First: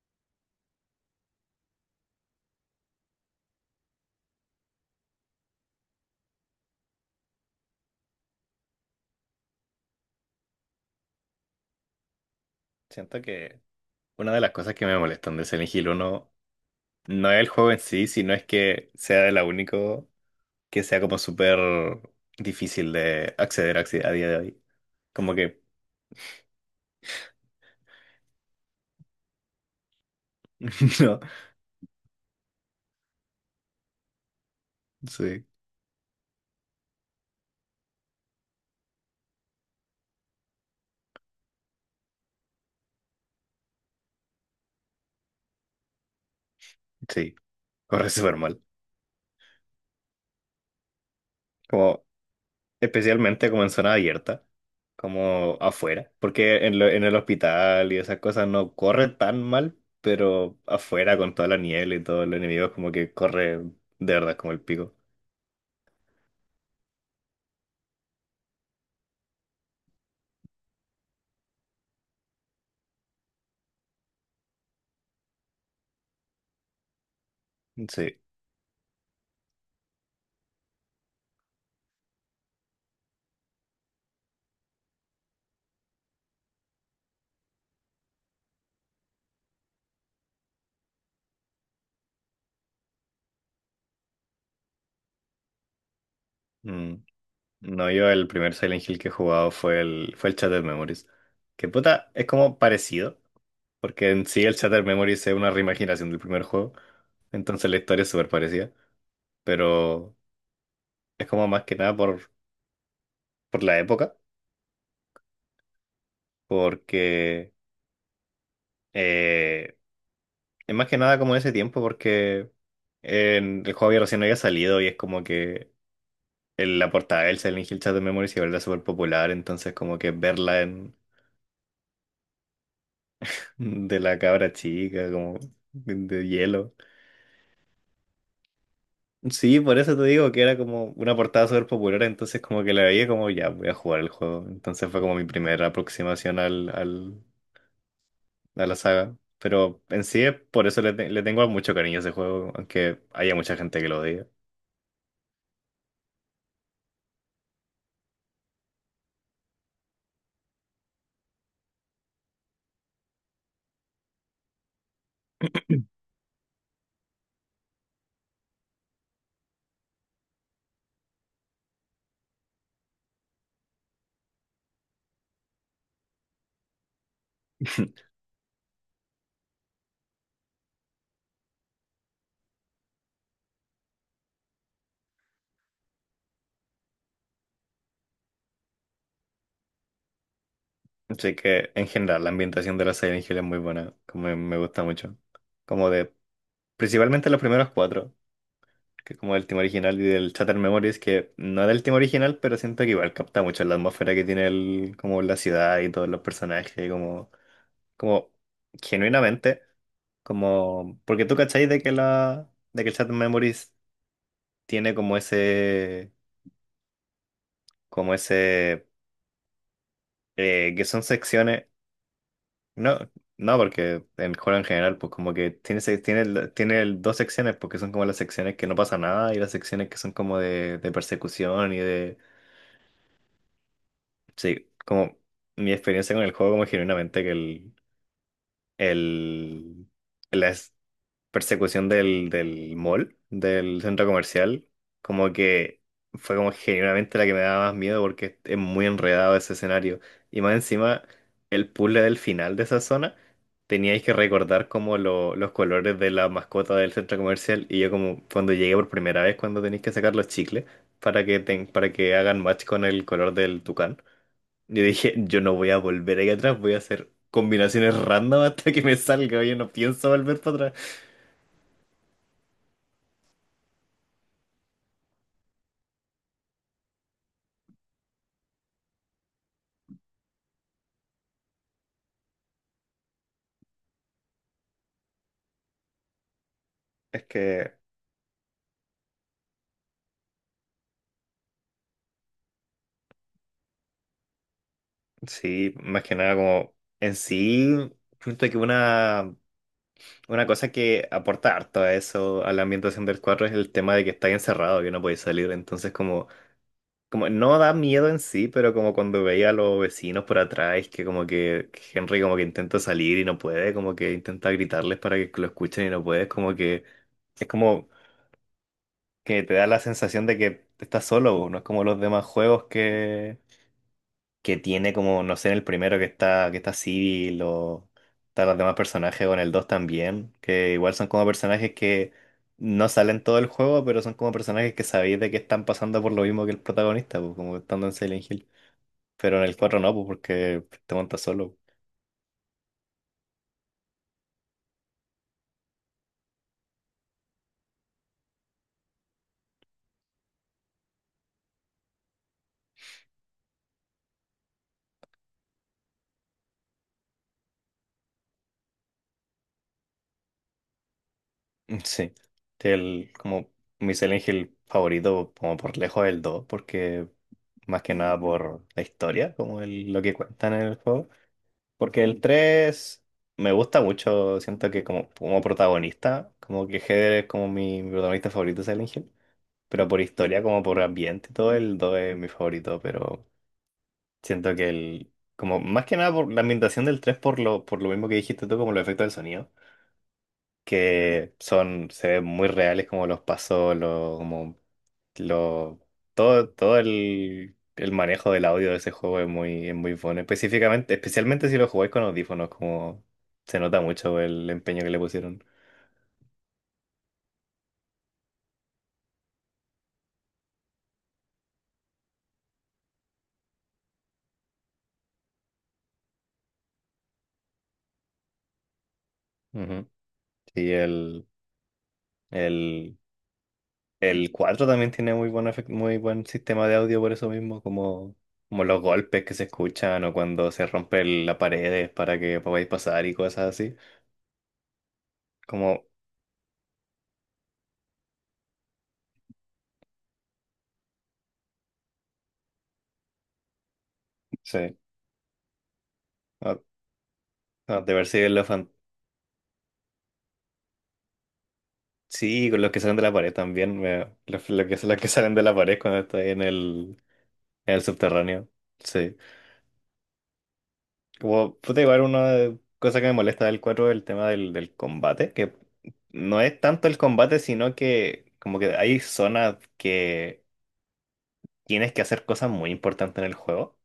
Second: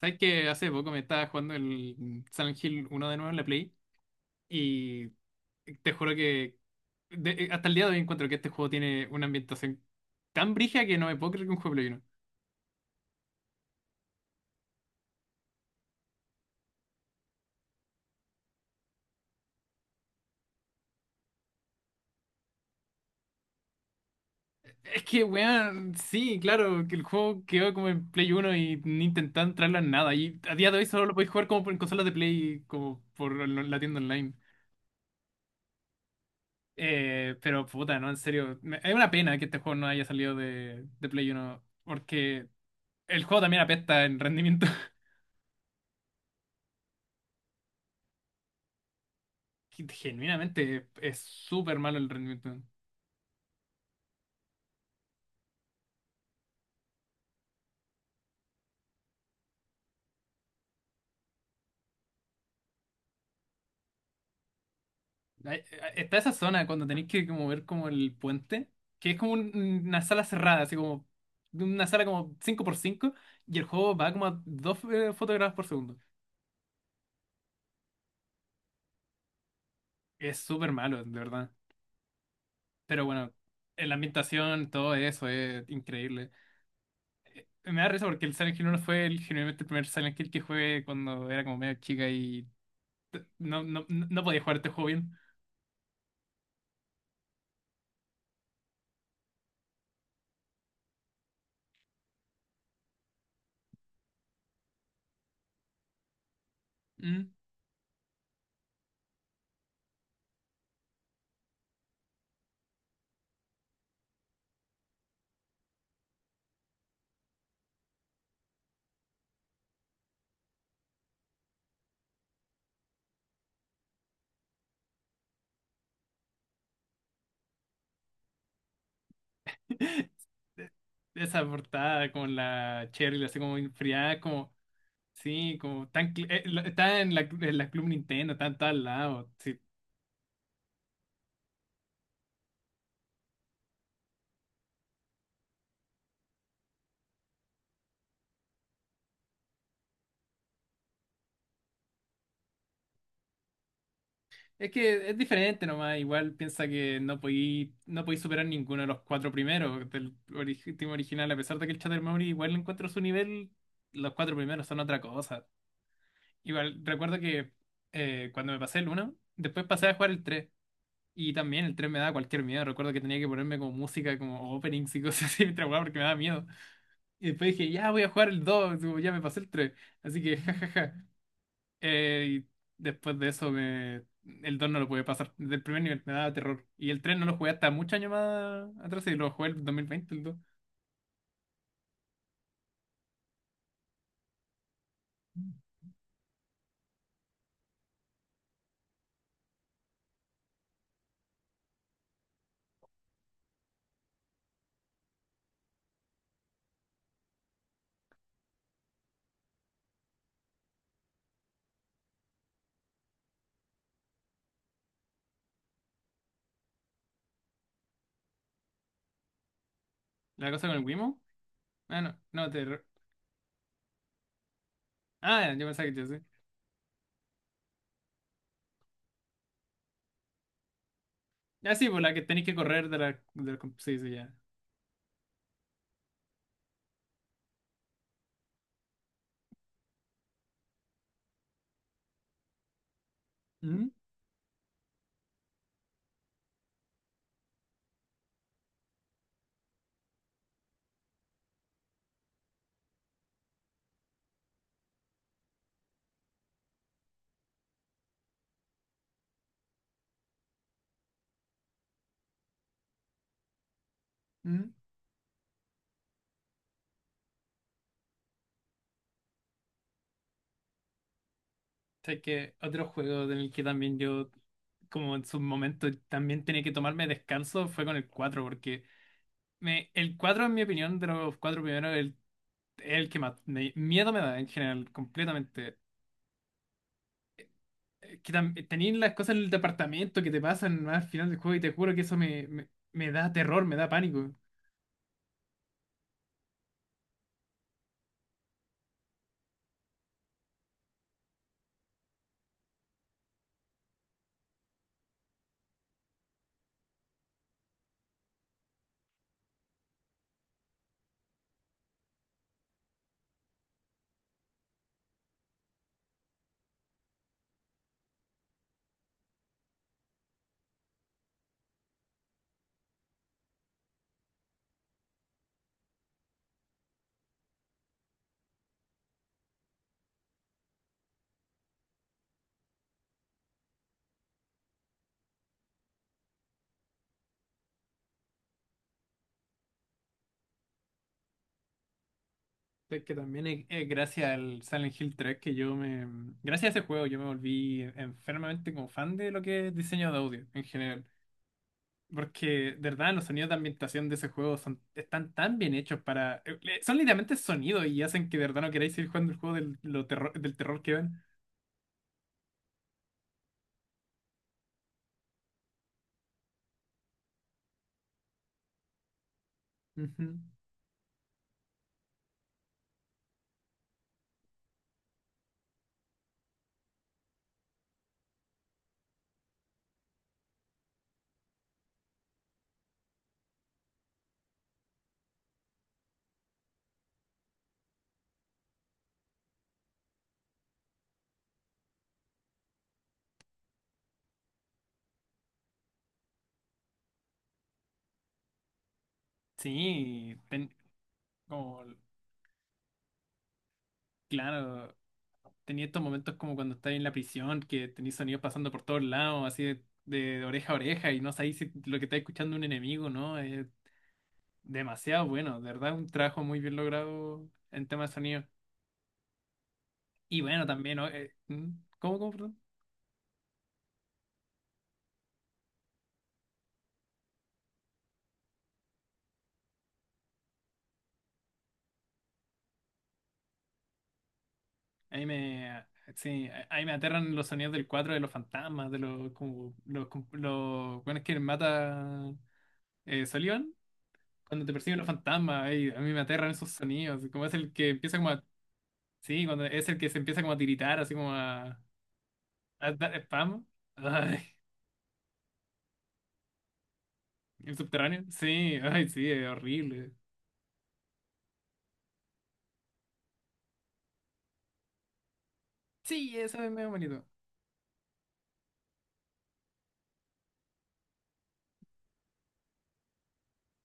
¿Sabes que hace poco me estaba jugando el Silent Hill uno de nuevo en la Play? Y te juro que hasta el día de hoy encuentro que este juego tiene una ambientación tan brija que no me puedo creer que un juego de Play uno. Siento que una de las cosas que me molestan de Silent Hill 1 no es el juego en sí, sino es que sea el único que sea como súper difícil de acceder a día de hoy. Es que, Como que, weón, sí, claro, que el juego quedó como en Play uno y ni intentaron traerlo en nada. Y a día de hoy solo lo no, podéis jugar en consolas de Play, la tienda online. sí, Pero puta, no, en serio. Es una pena que este juego no haya salido de Play uno porque el juego también apesta en rendimiento. sí, corre súper mal. Que genuinamente es súper malo Como, el rendimiento. especialmente como en zona abierta, como afuera, porque en el hospital y esas cosas no corre tan mal, pero afuera con toda la niebla y todos los enemigos como que corre de verdad como el pico. Hay- Está esa zona cuando tenéis que como ver como el puente, que es como una sala cerrada, así como una sala como cinco por cinco y el juego va como a 2 fotogramas por segundo. Sí. Es súper malo, de verdad. Pero bueno, La ambientación, todo eso es increíble. Me da risa porque el Silent Hill 1 fue genuinamente el primer Silent Hill que jugué cuando era como medio chica y no, no, no podía jugar este juego bien. Mm. No, yo el primer Silent Hill que he jugado fue el Shattered Memories. Que puta, es como parecido, porque en sí el Shattered Memories es una reimaginación del primer juego, Mm. entonces la historia es súper parecida, pero es como más que nada por la época, porque eh, es más que nada como ese tiempo, porque el juego había recién había salido y es como que la portada del Silent Hill Shattered Memories igual era súper popular, entonces como que verla en, Esa portada con la Cheryl así como de la enfriada, como, cabra chica, como sí, como de tan, de hielo. está en la Club Nintendo, está en todos lados, sí. Sí, por eso te digo que era como una portada súper popular, entonces como que la veía como ya voy a jugar el juego. Entonces fue como mi primera aproximación a la saga. Pero en sí, es por eso le tengo mucho cariño a ese juego, aunque haya mucha gente que lo odia. Es que es diferente nomás, igual piensa que no podí superar ninguno de los cuatro primeros del team original, a pesar de que el Chatter Memory igual encuentro su nivel, los cuatro primeros son otra cosa. Igual, recuerdo que cuando me pasé el uno después pasé a jugar el tres. Y también el 3 me daba cualquier miedo. Recuerdo que tenía que ponerme como música, como openings y cosas así mientras jugaba porque me daba miedo. Y después dije, ya voy a jugar el 2 como ya me pasé el tres. Así que, jajaja. Y después de eso, me... El 2 no lo pude pasar. Desde el primer nivel me daba terror. Y el 3 no lo jugué hasta muchos años más atrás y lo jugué el 2020, el 2. Así que en general la ambientación de la Silent Hill es muy buena, como me gusta mucho. Como de, principalmente los primeros cuatro, que es como el tema original y del Shattered Memories, que no es el tema original, pero siento que igual capta mucho la atmósfera que tiene el, como la ciudad y todos los personajes, como, como genuinamente, como, porque tú cachai de que el Shattered Memories tiene como ese, como ese, La cosa con el que son Wimo. secciones, Ah, no, no, terror. no, no, porque en juego en general, pues como que Ah, yo tiene, pensaba que se- yo sé. tiene, la- tiene el- dos secciones, porque son como las secciones que no pasa nada y las secciones que son como de persecución Ah, y sí, por la de. que tenéis que correr de la... De la... Sí, sí, ya. Sí, como mi experiencia con el juego, como genuinamente que el, la persecución del mall, del ¿Mm? centro comercial, como que fue como genuinamente la que me daba más miedo porque es muy enredado ese escenario. Y más encima, el puzzle del final de esa zona, teníais que recordar como los colores de la mascota del centro comercial. Y yo como cuando llegué por primera vez, cuando tenéis que sacar los chicles para que hagan match con el color del tucán. ¿Mm? Yo dije, yo no voy a volver ahí atrás, voy a hacer combinaciones random hasta que me salga. Yo no pienso volver para atrás. O que otro juego en el que también yo, como en su momento, también tenía que tomarme descanso fue con el 4 porque... El cuatro, en mi opinión, de los cuatro primeros, el que más miedo me da, en general, completamente. Es que, Que tenéis las cosas en el departamento que te pasan más al final del juego y te juro que eso me da terror, me da pánico. sí, más que nada como en sí, siento que una cosa que aporta harto a eso, a la ambientación del cuadro, es el tema de que estáis encerrado, que no podéis salir. Entonces como no da miedo en sí, pero como cuando veía a los vecinos por atrás, que como que Henry como que intenta salir y no puede, como que intenta gritarles para que lo escuchen y no puede, es como que... Es como que te da la sensación de que estás solo, po, no es como los demás juegos que tiene como, no sé, en el primero que está, Civil o están los demás personajes o en el 2 también, que igual son como personajes que no salen todo el juego, pero son como personajes que sabéis de que están pasando por lo mismo que el protagonista, po, como estando en Silent Hill. Pero en el cuatro no, pues porque te montas solo. Es que también es gracias al Silent Hill 3 que yo me... Gracias a ese juego yo me volví enfermamente como fan de lo que es diseño de audio en general. Porque, de verdad, los sonidos de ambientación de ese juego son, están tan bien hechos para... Son literalmente sonidos y hacen que de verdad no queráis seguir jugando el juego del terror que ven. Sí. El, como mi Silent Hill favorito, como por lejos el 2 porque más que nada por la historia, como lo que Ujú. cuentan en el juego. Porque el 3 me gusta mucho, siento que como, como protagonista, como que Heather es como mi protagonista favorito de Silent Hill, pero por historia, como por ambiente y todo, el 2 es mi favorito, pero siento que el, como más que nada por la ambientación del 3 por lo mismo que dijiste tú, como los efectos del sonido que son, se ven muy reales como los pasos, lo, como lo, todo el manejo del audio de ese juego es muy bueno. Sí, Específicamente, especialmente si lo como, jugáis con audífonos, como se nota mucho el empeño que claro, le pusieron. tenía estos momentos como cuando estás en la prisión, que tenéis sonidos pasando por todos lados, así de oreja a oreja, y no sabéis si lo que está escuchando un enemigo, ¿no? Es demasiado bueno, de verdad, un trabajo muy bien logrado en tema de sonido. Ujú. Y bueno, Y también, ¿no? ¿Mm? ¿Cómo, perdón? el, el 4 también tiene muy buen sistema de audio por eso mismo, como los golpes que se escuchan o cuando se rompe la pared para que podáis pasar y cosas así. Ahí me, Como, ah, sí, ahí me aterran los sonidos del 4 de los fantasmas, de los, como, los, los, bueno, es que mata Sullivan. Cuando te sí. persiguen los fantasmas, ahí, a mí me aterran esos sonidos, como es el Ah, que de ver empieza si como a... Sí, cuando es el que se empieza como a tiritar, así como a, sí, con los que a salen de la dar pared spam. también. Los, Ay, los que, los que salen de la pared cuando está ahí en el, en el el subterráneo. subterráneo. Sí, ay, Sí. sí, es horrible. Como, puta, igual una cosa que me molesta del 4 es el tema del combate. Que Sí, no es eso es tanto medio el bonito. combate, sino que como que hay zonas que tienes que hacer cosas muy importantes en el juego.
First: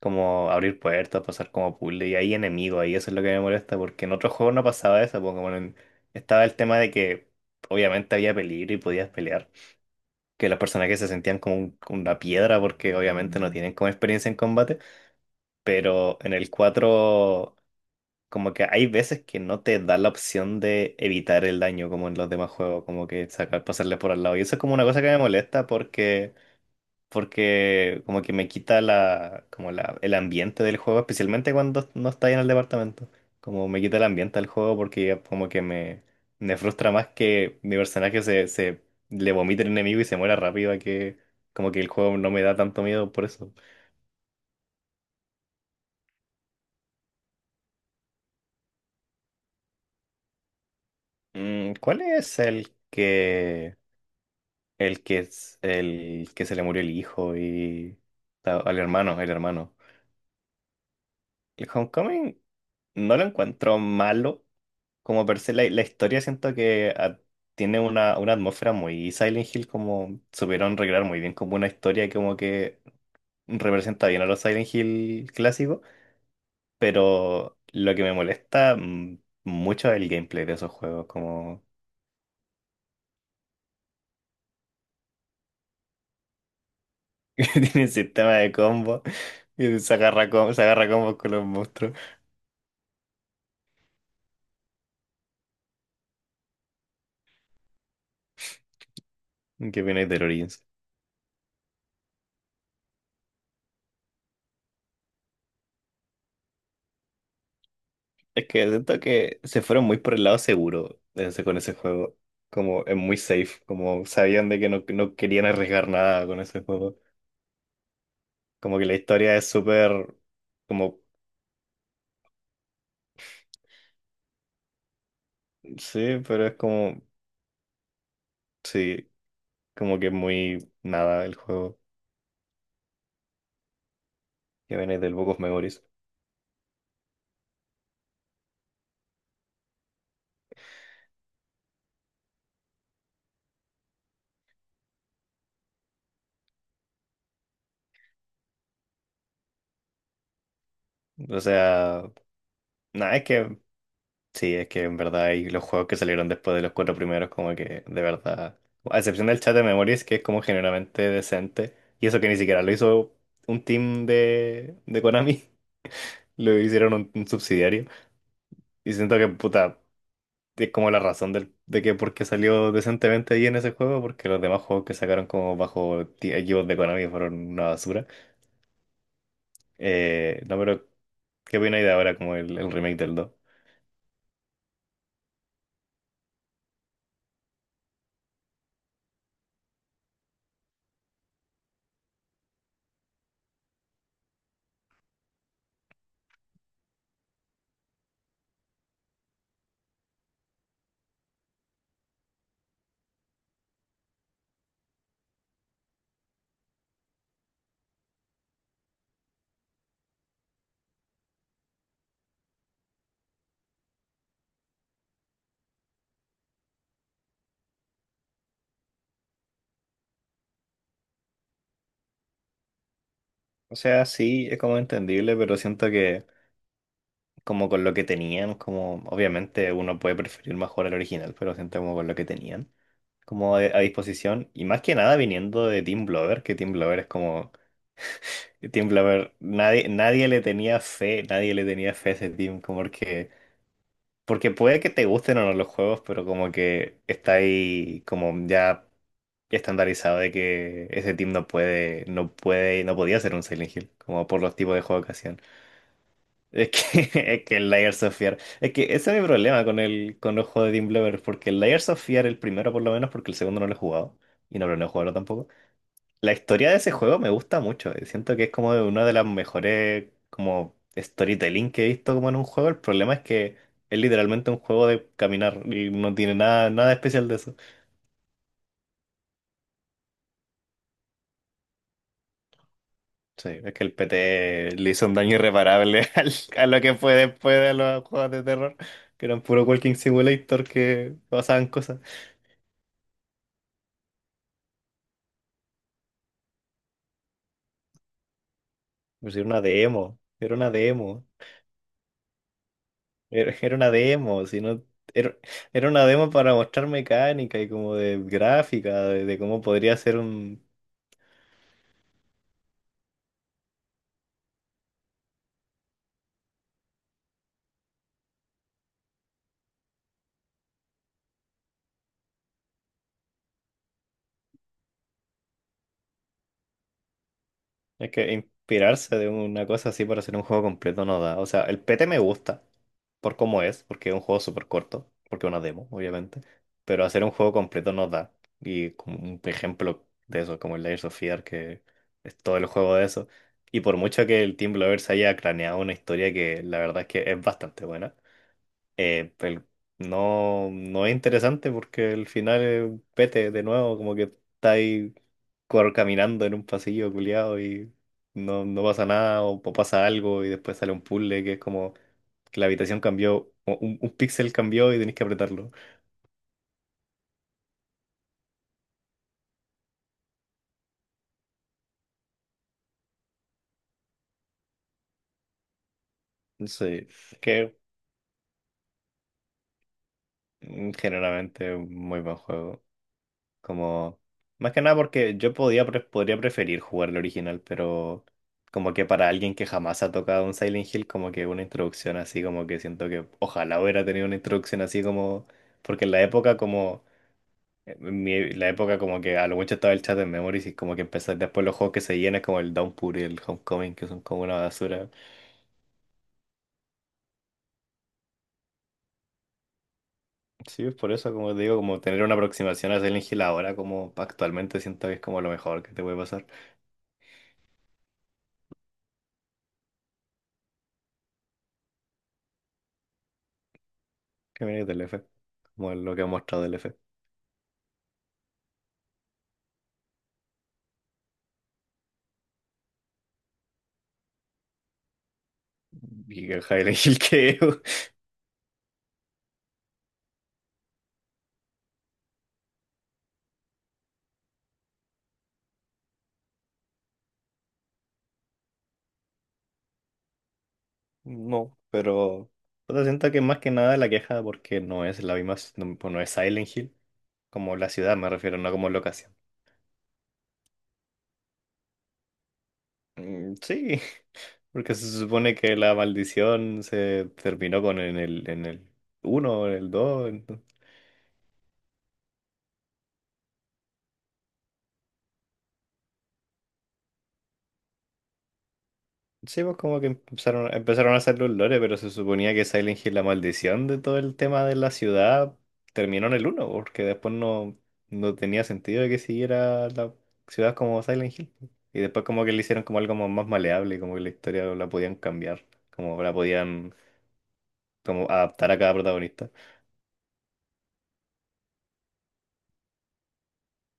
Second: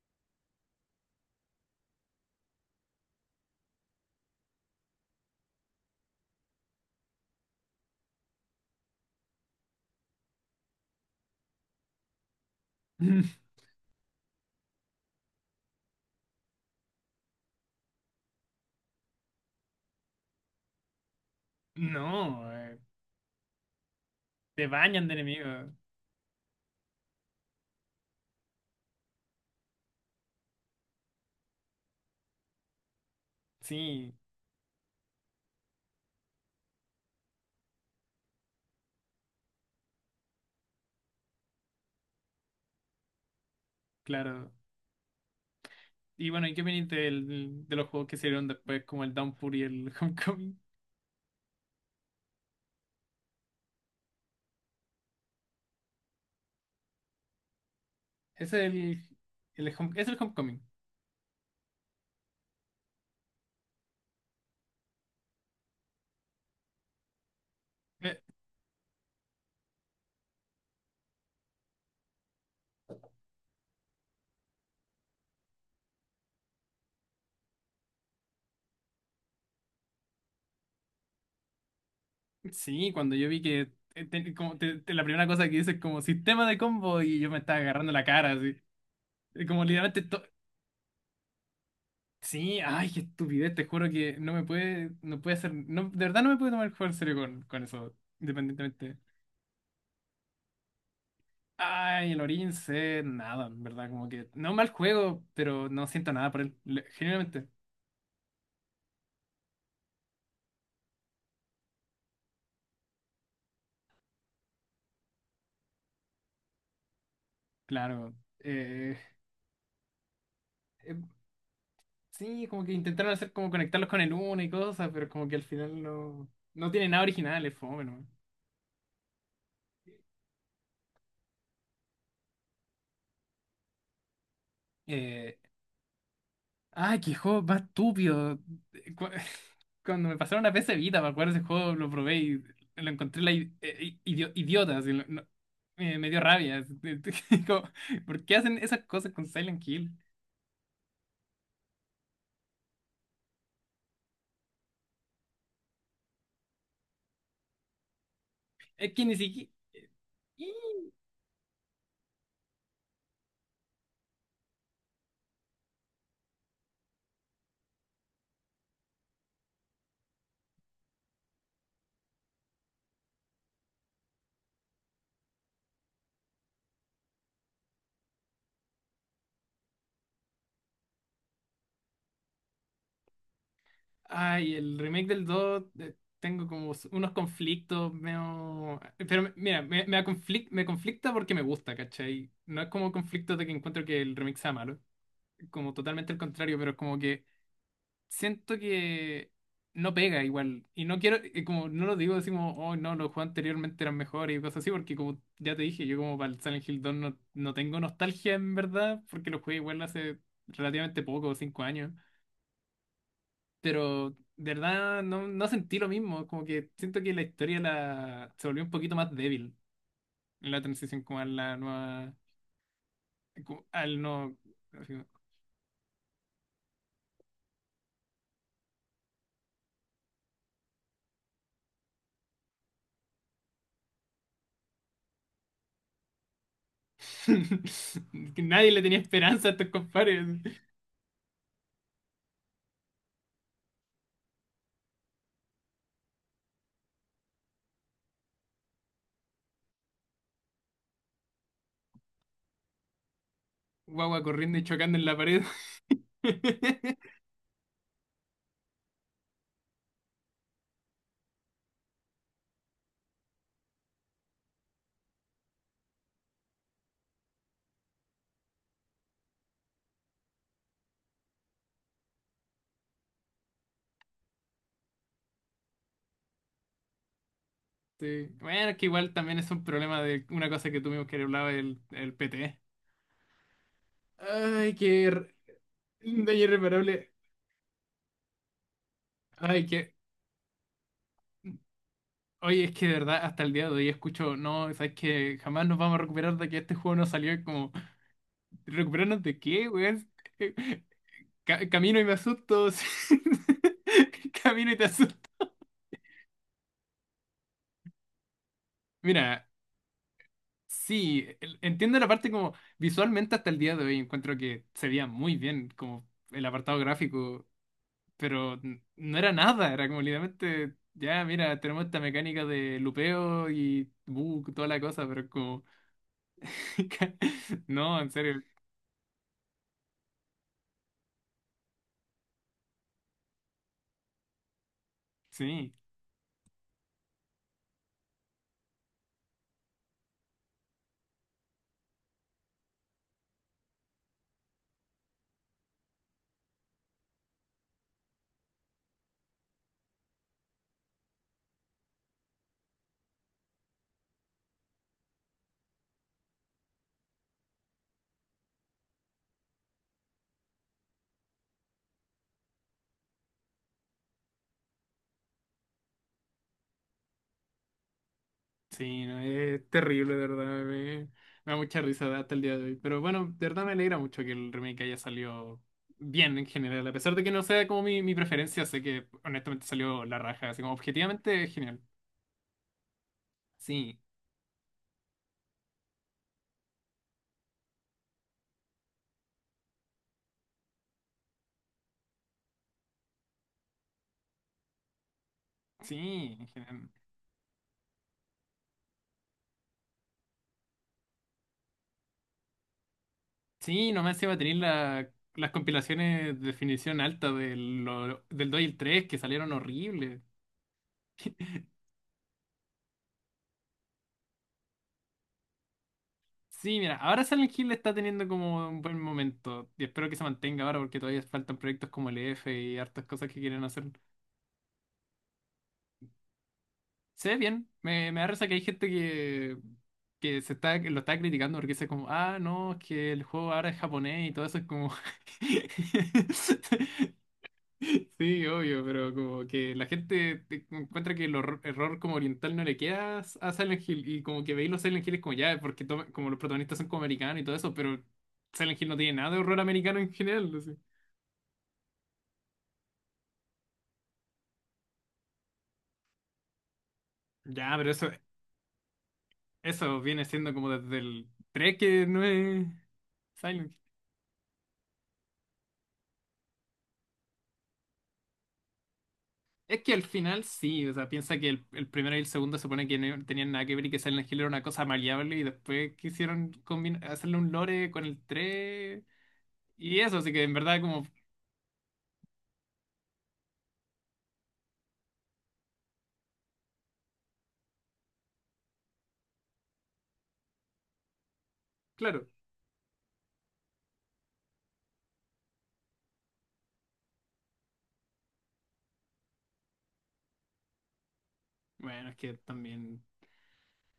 Como abrir puertas, pasar como puzzle. Y hay enemigos ahí, eso es lo que me molesta. Porque en otros juegos no pasaba eso. Porque, bueno, estaba el tema de que obviamente había peligro y podías pelear, que los personajes se sentían como como una piedra porque obviamente no tienen como experiencia en combate, pero en el 4 como que hay veces que no te da la opción de evitar el daño como en los demás No, juegos, como que sacar, pasarle por al lado. Y eso es te como una cosa bañan que de me molesta enemigos. porque como que me quita la, como la, el ambiente del juego, especialmente cuando no está ahí en el departamento. Como me quita el Sí, ambiente del juego porque ya como que me frustra más que mi personaje se le vomite el enemigo y se muera rápido a que como que el juego no me da tanto miedo por eso. claro. Y bueno, ¿y qué opinas de los juegos que salieron después, como el Downpour y el Homecoming? Mm, ¿cuál es el que es el que se le murió el hijo y Es al el, el hermano? home- es el Homecoming. El Homecoming no lo encuentro malo como per se la historia siento que tiene una, Eh, una atmósfera muy Silent Hill, como supieron recrear muy bien como una historia que como que representa bien a los Silent Hill clásicos, pero lo que me molesta mucho es el gameplay de esos juegos, como sí, cuando yo vi que la primera cosa que dice es como sistema de combo y yo me que estaba tienen agarrando la cara, sistema de así. combo Y como y se literalmente agarra, com- se agarra combos con los monstruos. sí, ay, qué estupidez, te juro que no me puede, no puede hacer, no, de verdad no me puede tomar el juego en serio con eso, independientemente. ¿Qué viene de Origins? Ay, el Origins es nada, en verdad, como que, no mal juego, pero no siento nada por él, genuinamente, Es que siento que se fueron muy por el lado seguro con ese juego. Como es muy safe, como sabían de que no querían arriesgar nada con ese juego. claro. Como que la historia es súper, eh, como, sí, como que intentaron hacer como conectarlos con el 1 y cosas, pero como que al final sí, no, pero es no tiene como, nada original, es fome, ¿no? sí, como que es muy nada el juego que viene del Book Eh, of Memories. Ay, qué juego más estúpido. Eh, Cu- Cuando me pasaron a PC Vita, me acuerdo ese juego, lo probé y lo encontré la idiota. Así, me dio rabia. Como, ¿por qué hacen esas cosas con Silent Hill? O sea, nada, es que sí, es que en verdad y los juegos que salieron después de los cuatro primeros, como que de verdad, Es a que ni excepción del siquiera. chat de Memories, que es como generalmente decente, y eso que ni siquiera lo hizo un team de Konami, lo hicieron un subsidiario, y siento que puta, es como la razón del, de que por qué salió decentemente ahí en ese juego, porque los demás juegos que sacaron como bajo equipos de Konami fueron una basura. No, pero ¿qué opináis de ahora como el remake del dos? Ay, el remake del 2. Tengo como unos conflictos, medio... Pero me- mira, me, conflic- me conflicta porque me gusta, ¿cachai? No es como conflicto de que encuentro que el remake sea malo, como totalmente el contrario, pero es como que siento que no pega igual. Y no quiero, como no lo digo así como, oh no, los juegos anteriormente eran mejores y cosas así, porque como ya te dije, yo como para el Silent Hill 2 no, no tengo nostalgia en verdad, porque lo jugué igual hace relativamente poco, 5 años. Pero de verdad no, no sentí lo mismo, como que siento que la historia se volvió un poquito más débil en la transición como a la nueva, como O al sea, no... sí, es como entendible, pero siento que como con lo que tenían, como obviamente uno puede preferir mejor el original, pero siento como con lo que tenían, como a disposición. Y más que nada viniendo de Team Blover, que Team Blover es como... Que nadie le Team tenía Blover, esperanza a estos nadie, compadres. nadie le tenía fe, nadie le tenía fe a ese team, como porque, puede que te gusten o no los juegos, pero como que está ahí como ya estandarizado de que ese team no podía ser un Silent Hill, Guagua como por los corriendo y tipos de chocando en juegos que la hacían. pared. Es que, es que el Layers of Fear. Es que ese es mi problema con el con los juegos de Team Bloober, porque el Layers of Fear, el primero por lo menos, porque el segundo no lo he jugado. Y no planeo jugarlo tampoco. La historia de ese juego me gusta mucho. Siento que es como una de las mejores como storytelling que he visto como en un juego. El problema es que es literalmente un juego de caminar y no tiene nada, nada especial de eso. Sí. Bueno, que igual también es un problema de una cosa que tuvimos que hablar el PT. Sí, es que el PT Ay, le hizo un daño irreparable un al- daño a lo que irreparable. fue después de los juegos de terror, que eran Ay, puro que. Walking Simulator que pasaban cosas. Oye, es que de verdad, hasta el día de hoy escucho, no, sabes que jamás nos vamos a recuperar de que este juego no salió. Es como, ¿recuperarnos Pues de era una qué, weón? demo, Eh, era una demo, camino y me asusto. Sí. era, era una demo, si Camino y no, te era, asusto. era una demo para mostrar mecánica y como de gráfica, de Mira, cómo podría ser un, sí, entiendo la parte como visualmente hasta el día de hoy encuentro que se veía muy bien, como el apartado gráfico. Pero no era nada, era como literalmente, ya, mira, tenemos esta mecánica de lupeo y bug, toda la cosa, pero es como, no, en es que serio, inspirarse de una cosa así para hacer un juego completo no da. O sea, el PT me gusta por cómo es, porque es un juego súper corto, porque es una sí, demo, obviamente. Pero hacer un juego completo no da. Y como un ejemplo de eso, como el Layers of Fear, que es todo el juego de eso. Y por mucho que el Team Blovers haya craneado una historia que la verdad es que es bastante buena, eh, el- no, no es interesante porque el final es pete de nuevo, como que está ahí cor- caminando en un pasillo culiado y no, no pasa nada o, o pasa algo y después sale un puzzle que es como que la habitación cambió, o un píxel cambió y tenés que apretarlo. sí, no, es terrible, de verdad, me da mucha risa hasta el día de hoy, pero bueno, de verdad me alegra mucho que el remake haya salido bien en general, a Sí, pesar de que no sea que como mi preferencia, sé que honestamente salió la raja, así como objetivamente generalmente es genial, un muy buen juego. sí, Como, más que nada porque yo podía, pre- podría preferir jugar el original, pero como que para alguien que jamás ha tocado un Silent Hill, como que una introducción así, como que siento que ojalá hubiera tenido una introducción así como, porque en la sí, en época general. como, en mi- la época como que a lo mucho estaba el chat en Memories y como que empecé después los juegos que se llenan como el Downpour y el Sí, Homecoming, que nomás son se va a como tener una basura. Las compilaciones de definición alta del 2 y el 3 que salieron horribles. Sí, es por eso, como te digo, como tener una aproximación a Silent Hill ahora, como actualmente siento que es como lo mejor que te puede pasar. Sí, mira, ahora Silent Hill está teniendo como un buen momento y espero que se mantenga ahora porque todavía faltan proyectos como el EF y hartas cosas que quieren hacer. Que viene del F, como lo que ha mostrado el F. Se ve bien, me da risa que hay gente que, lo está criticando porque dice como, ah, no, es que el juego ahora es japonés y todo eso es como... Y el Hill que Sí, obvio, pero como que la gente encuentra que el error como oriental no le queda a Silent Hill y como que veis los Silent Hill es como ya, porque como los protagonistas son como americanos y todo eso, pero Silent Hill no tiene nada de horror americano en general. Así. no, pero puta, siento que más que nada la queja porque no es la misma, no, pues no es Silent Hill, Ya, como la pero eso, ciudad me refiero, no como locación. eso viene siendo como desde el 3 que no es Mm, Silent Hill. sí, porque se supone que la maldición se terminó con en el uno en Es el que al dos. final sí, o sea, piensa que el primero y el segundo se supone que no tenían nada que ver y que Silent Hill era una cosa maleable y después quisieron hacerle un lore con el 3 Sí, pues y como que eso, así que en empezaron, verdad como, empezaron a hacer los lore, pero se suponía que Silent Hill, la maldición de todo el tema de la ciudad, terminó en el uno porque después no, no tenía sentido de que siguiera la ciudad como Silent Hill. Y después claro. como que le hicieron como algo como más maleable, como que la historia la podían cambiar, como la podían como adaptar a cada protagonista. Bueno, es que también.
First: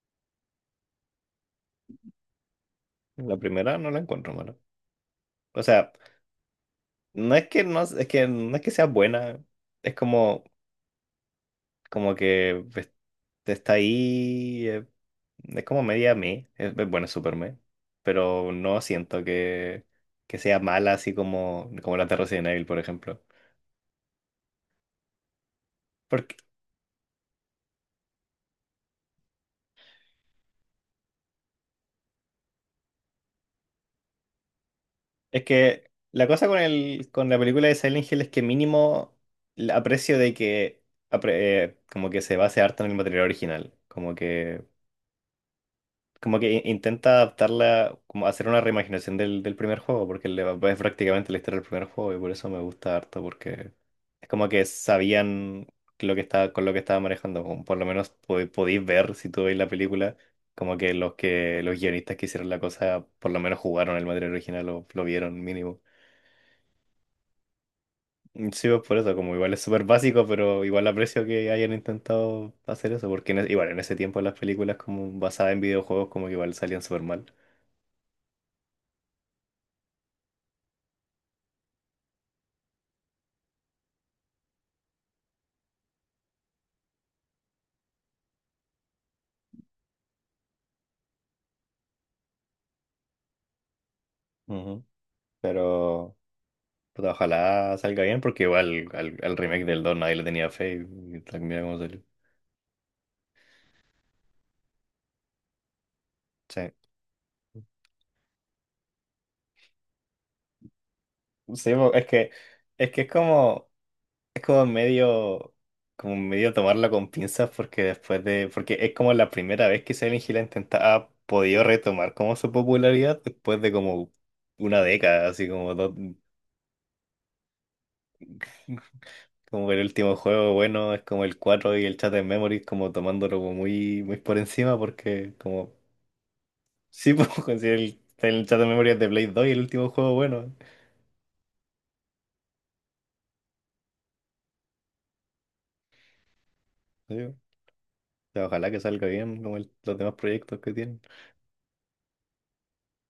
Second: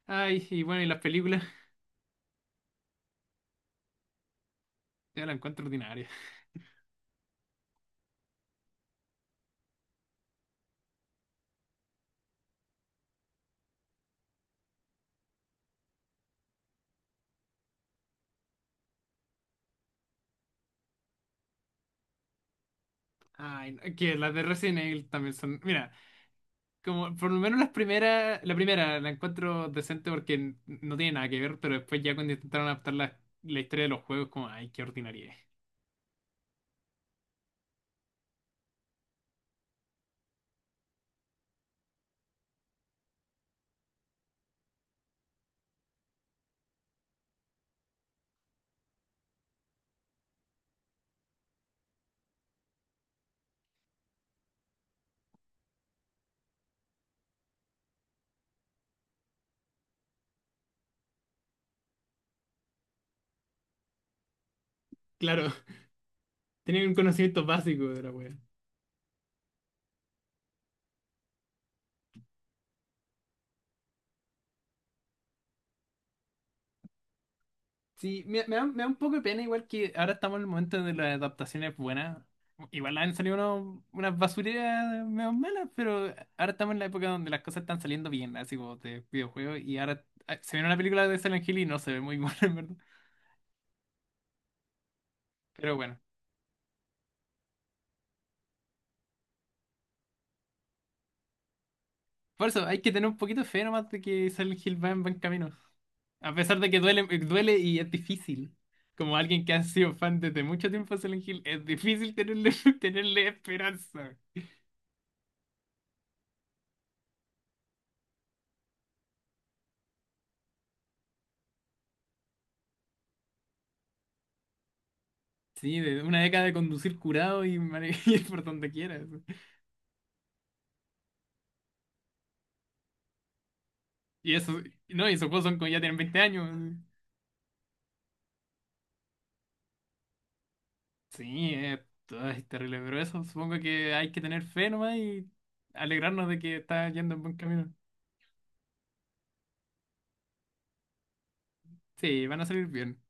Ay, y bueno, y las películas, La primera no la encuentro mala. yo las O encuentro sea, ordinarias. Es que no es que sea buena, es como. Como que pues, está ahí, es como media me, es- bueno, es super me, pero no siento que sea mala así como, como las de Resident Evil, por ejemplo. Ay, no, es que las de Resident Evil también son. Mira, Porque como por lo menos las primeras, la primera la encuentro decente porque no tiene nada que ver, pero después ya cuando intentaron adaptar la historia de los juegos, como, ay, qué ordinaria. Es que la cosa con, con la película de Silent Hill es que mínimo la aprecio de que apre- como que se base harto en el material original, como que in- intenta adaptarla, como hacer una reimaginación del, del primer juego, porque le, es prácticamente la historia del primer juego y por eso me gusta harto, porque es como que sabían lo que estaba, con lo que estaba manejando, como por lo menos po- podéis ver si tú veis la película, como que los guionistas que hicieron la cosa por lo menos jugaron el material original o lo vieron Claro, mínimo. tenían un conocimiento básico de la wea. Mm, sí, pues por eso, como igual es súper básico, pero igual aprecio que hayan intentado hacer eso, porque en, e- igual en ese tiempo las películas como basadas en videojuegos como que igual salían súper mal. Sí, me da un poco de pena, igual que ahora estamos en el momento de las adaptaciones buenas. Igual han salido unas basureras medio malas, pero ahora estamos en la época donde las cosas están saliendo bien, así como de videojuegos, y ahora se ve una película de Silent Hill y no se ve muy buena, en verdad. Pero bueno, Pero puta, ojalá salga bien porque igual al, al remake del 2 nadie le tenía fe y tal, mira cómo salió. por eso hay que tener un poquito de fe nomás de que Silent Hill va en buen camino. A pesar Sí. de que duele, duele y es difícil. Como alguien que ha sido fan desde mucho tiempo de Silent Hill, es Sí, bo- es difícil que tenerle, es que tenerle esperanza. es como medio tomarlo con pinzas porque después de porque es como la primera vez que Silent Hill ha intenta- ha podido retomar como su popularidad después de como una década, así como Sí, dos, de una década de conducir curado y ir por donde quieras. como el último juego bueno es como el 4 y el Chat en Memories como tomándolo como muy muy Y por eso, encima no, y esos porque juegos son como como ya tienen 20 años. sí, pues conseguí el chat de memoria de Blade 2 y el último juego bueno. Sí, ay, terrible, pero eso supongo que hay que tener fe nomás y alegrarnos de que está yendo Sí. en O buen camino. sea, ojalá que salga bien como el- los demás proyectos que tiene. Sí, van a salir bien.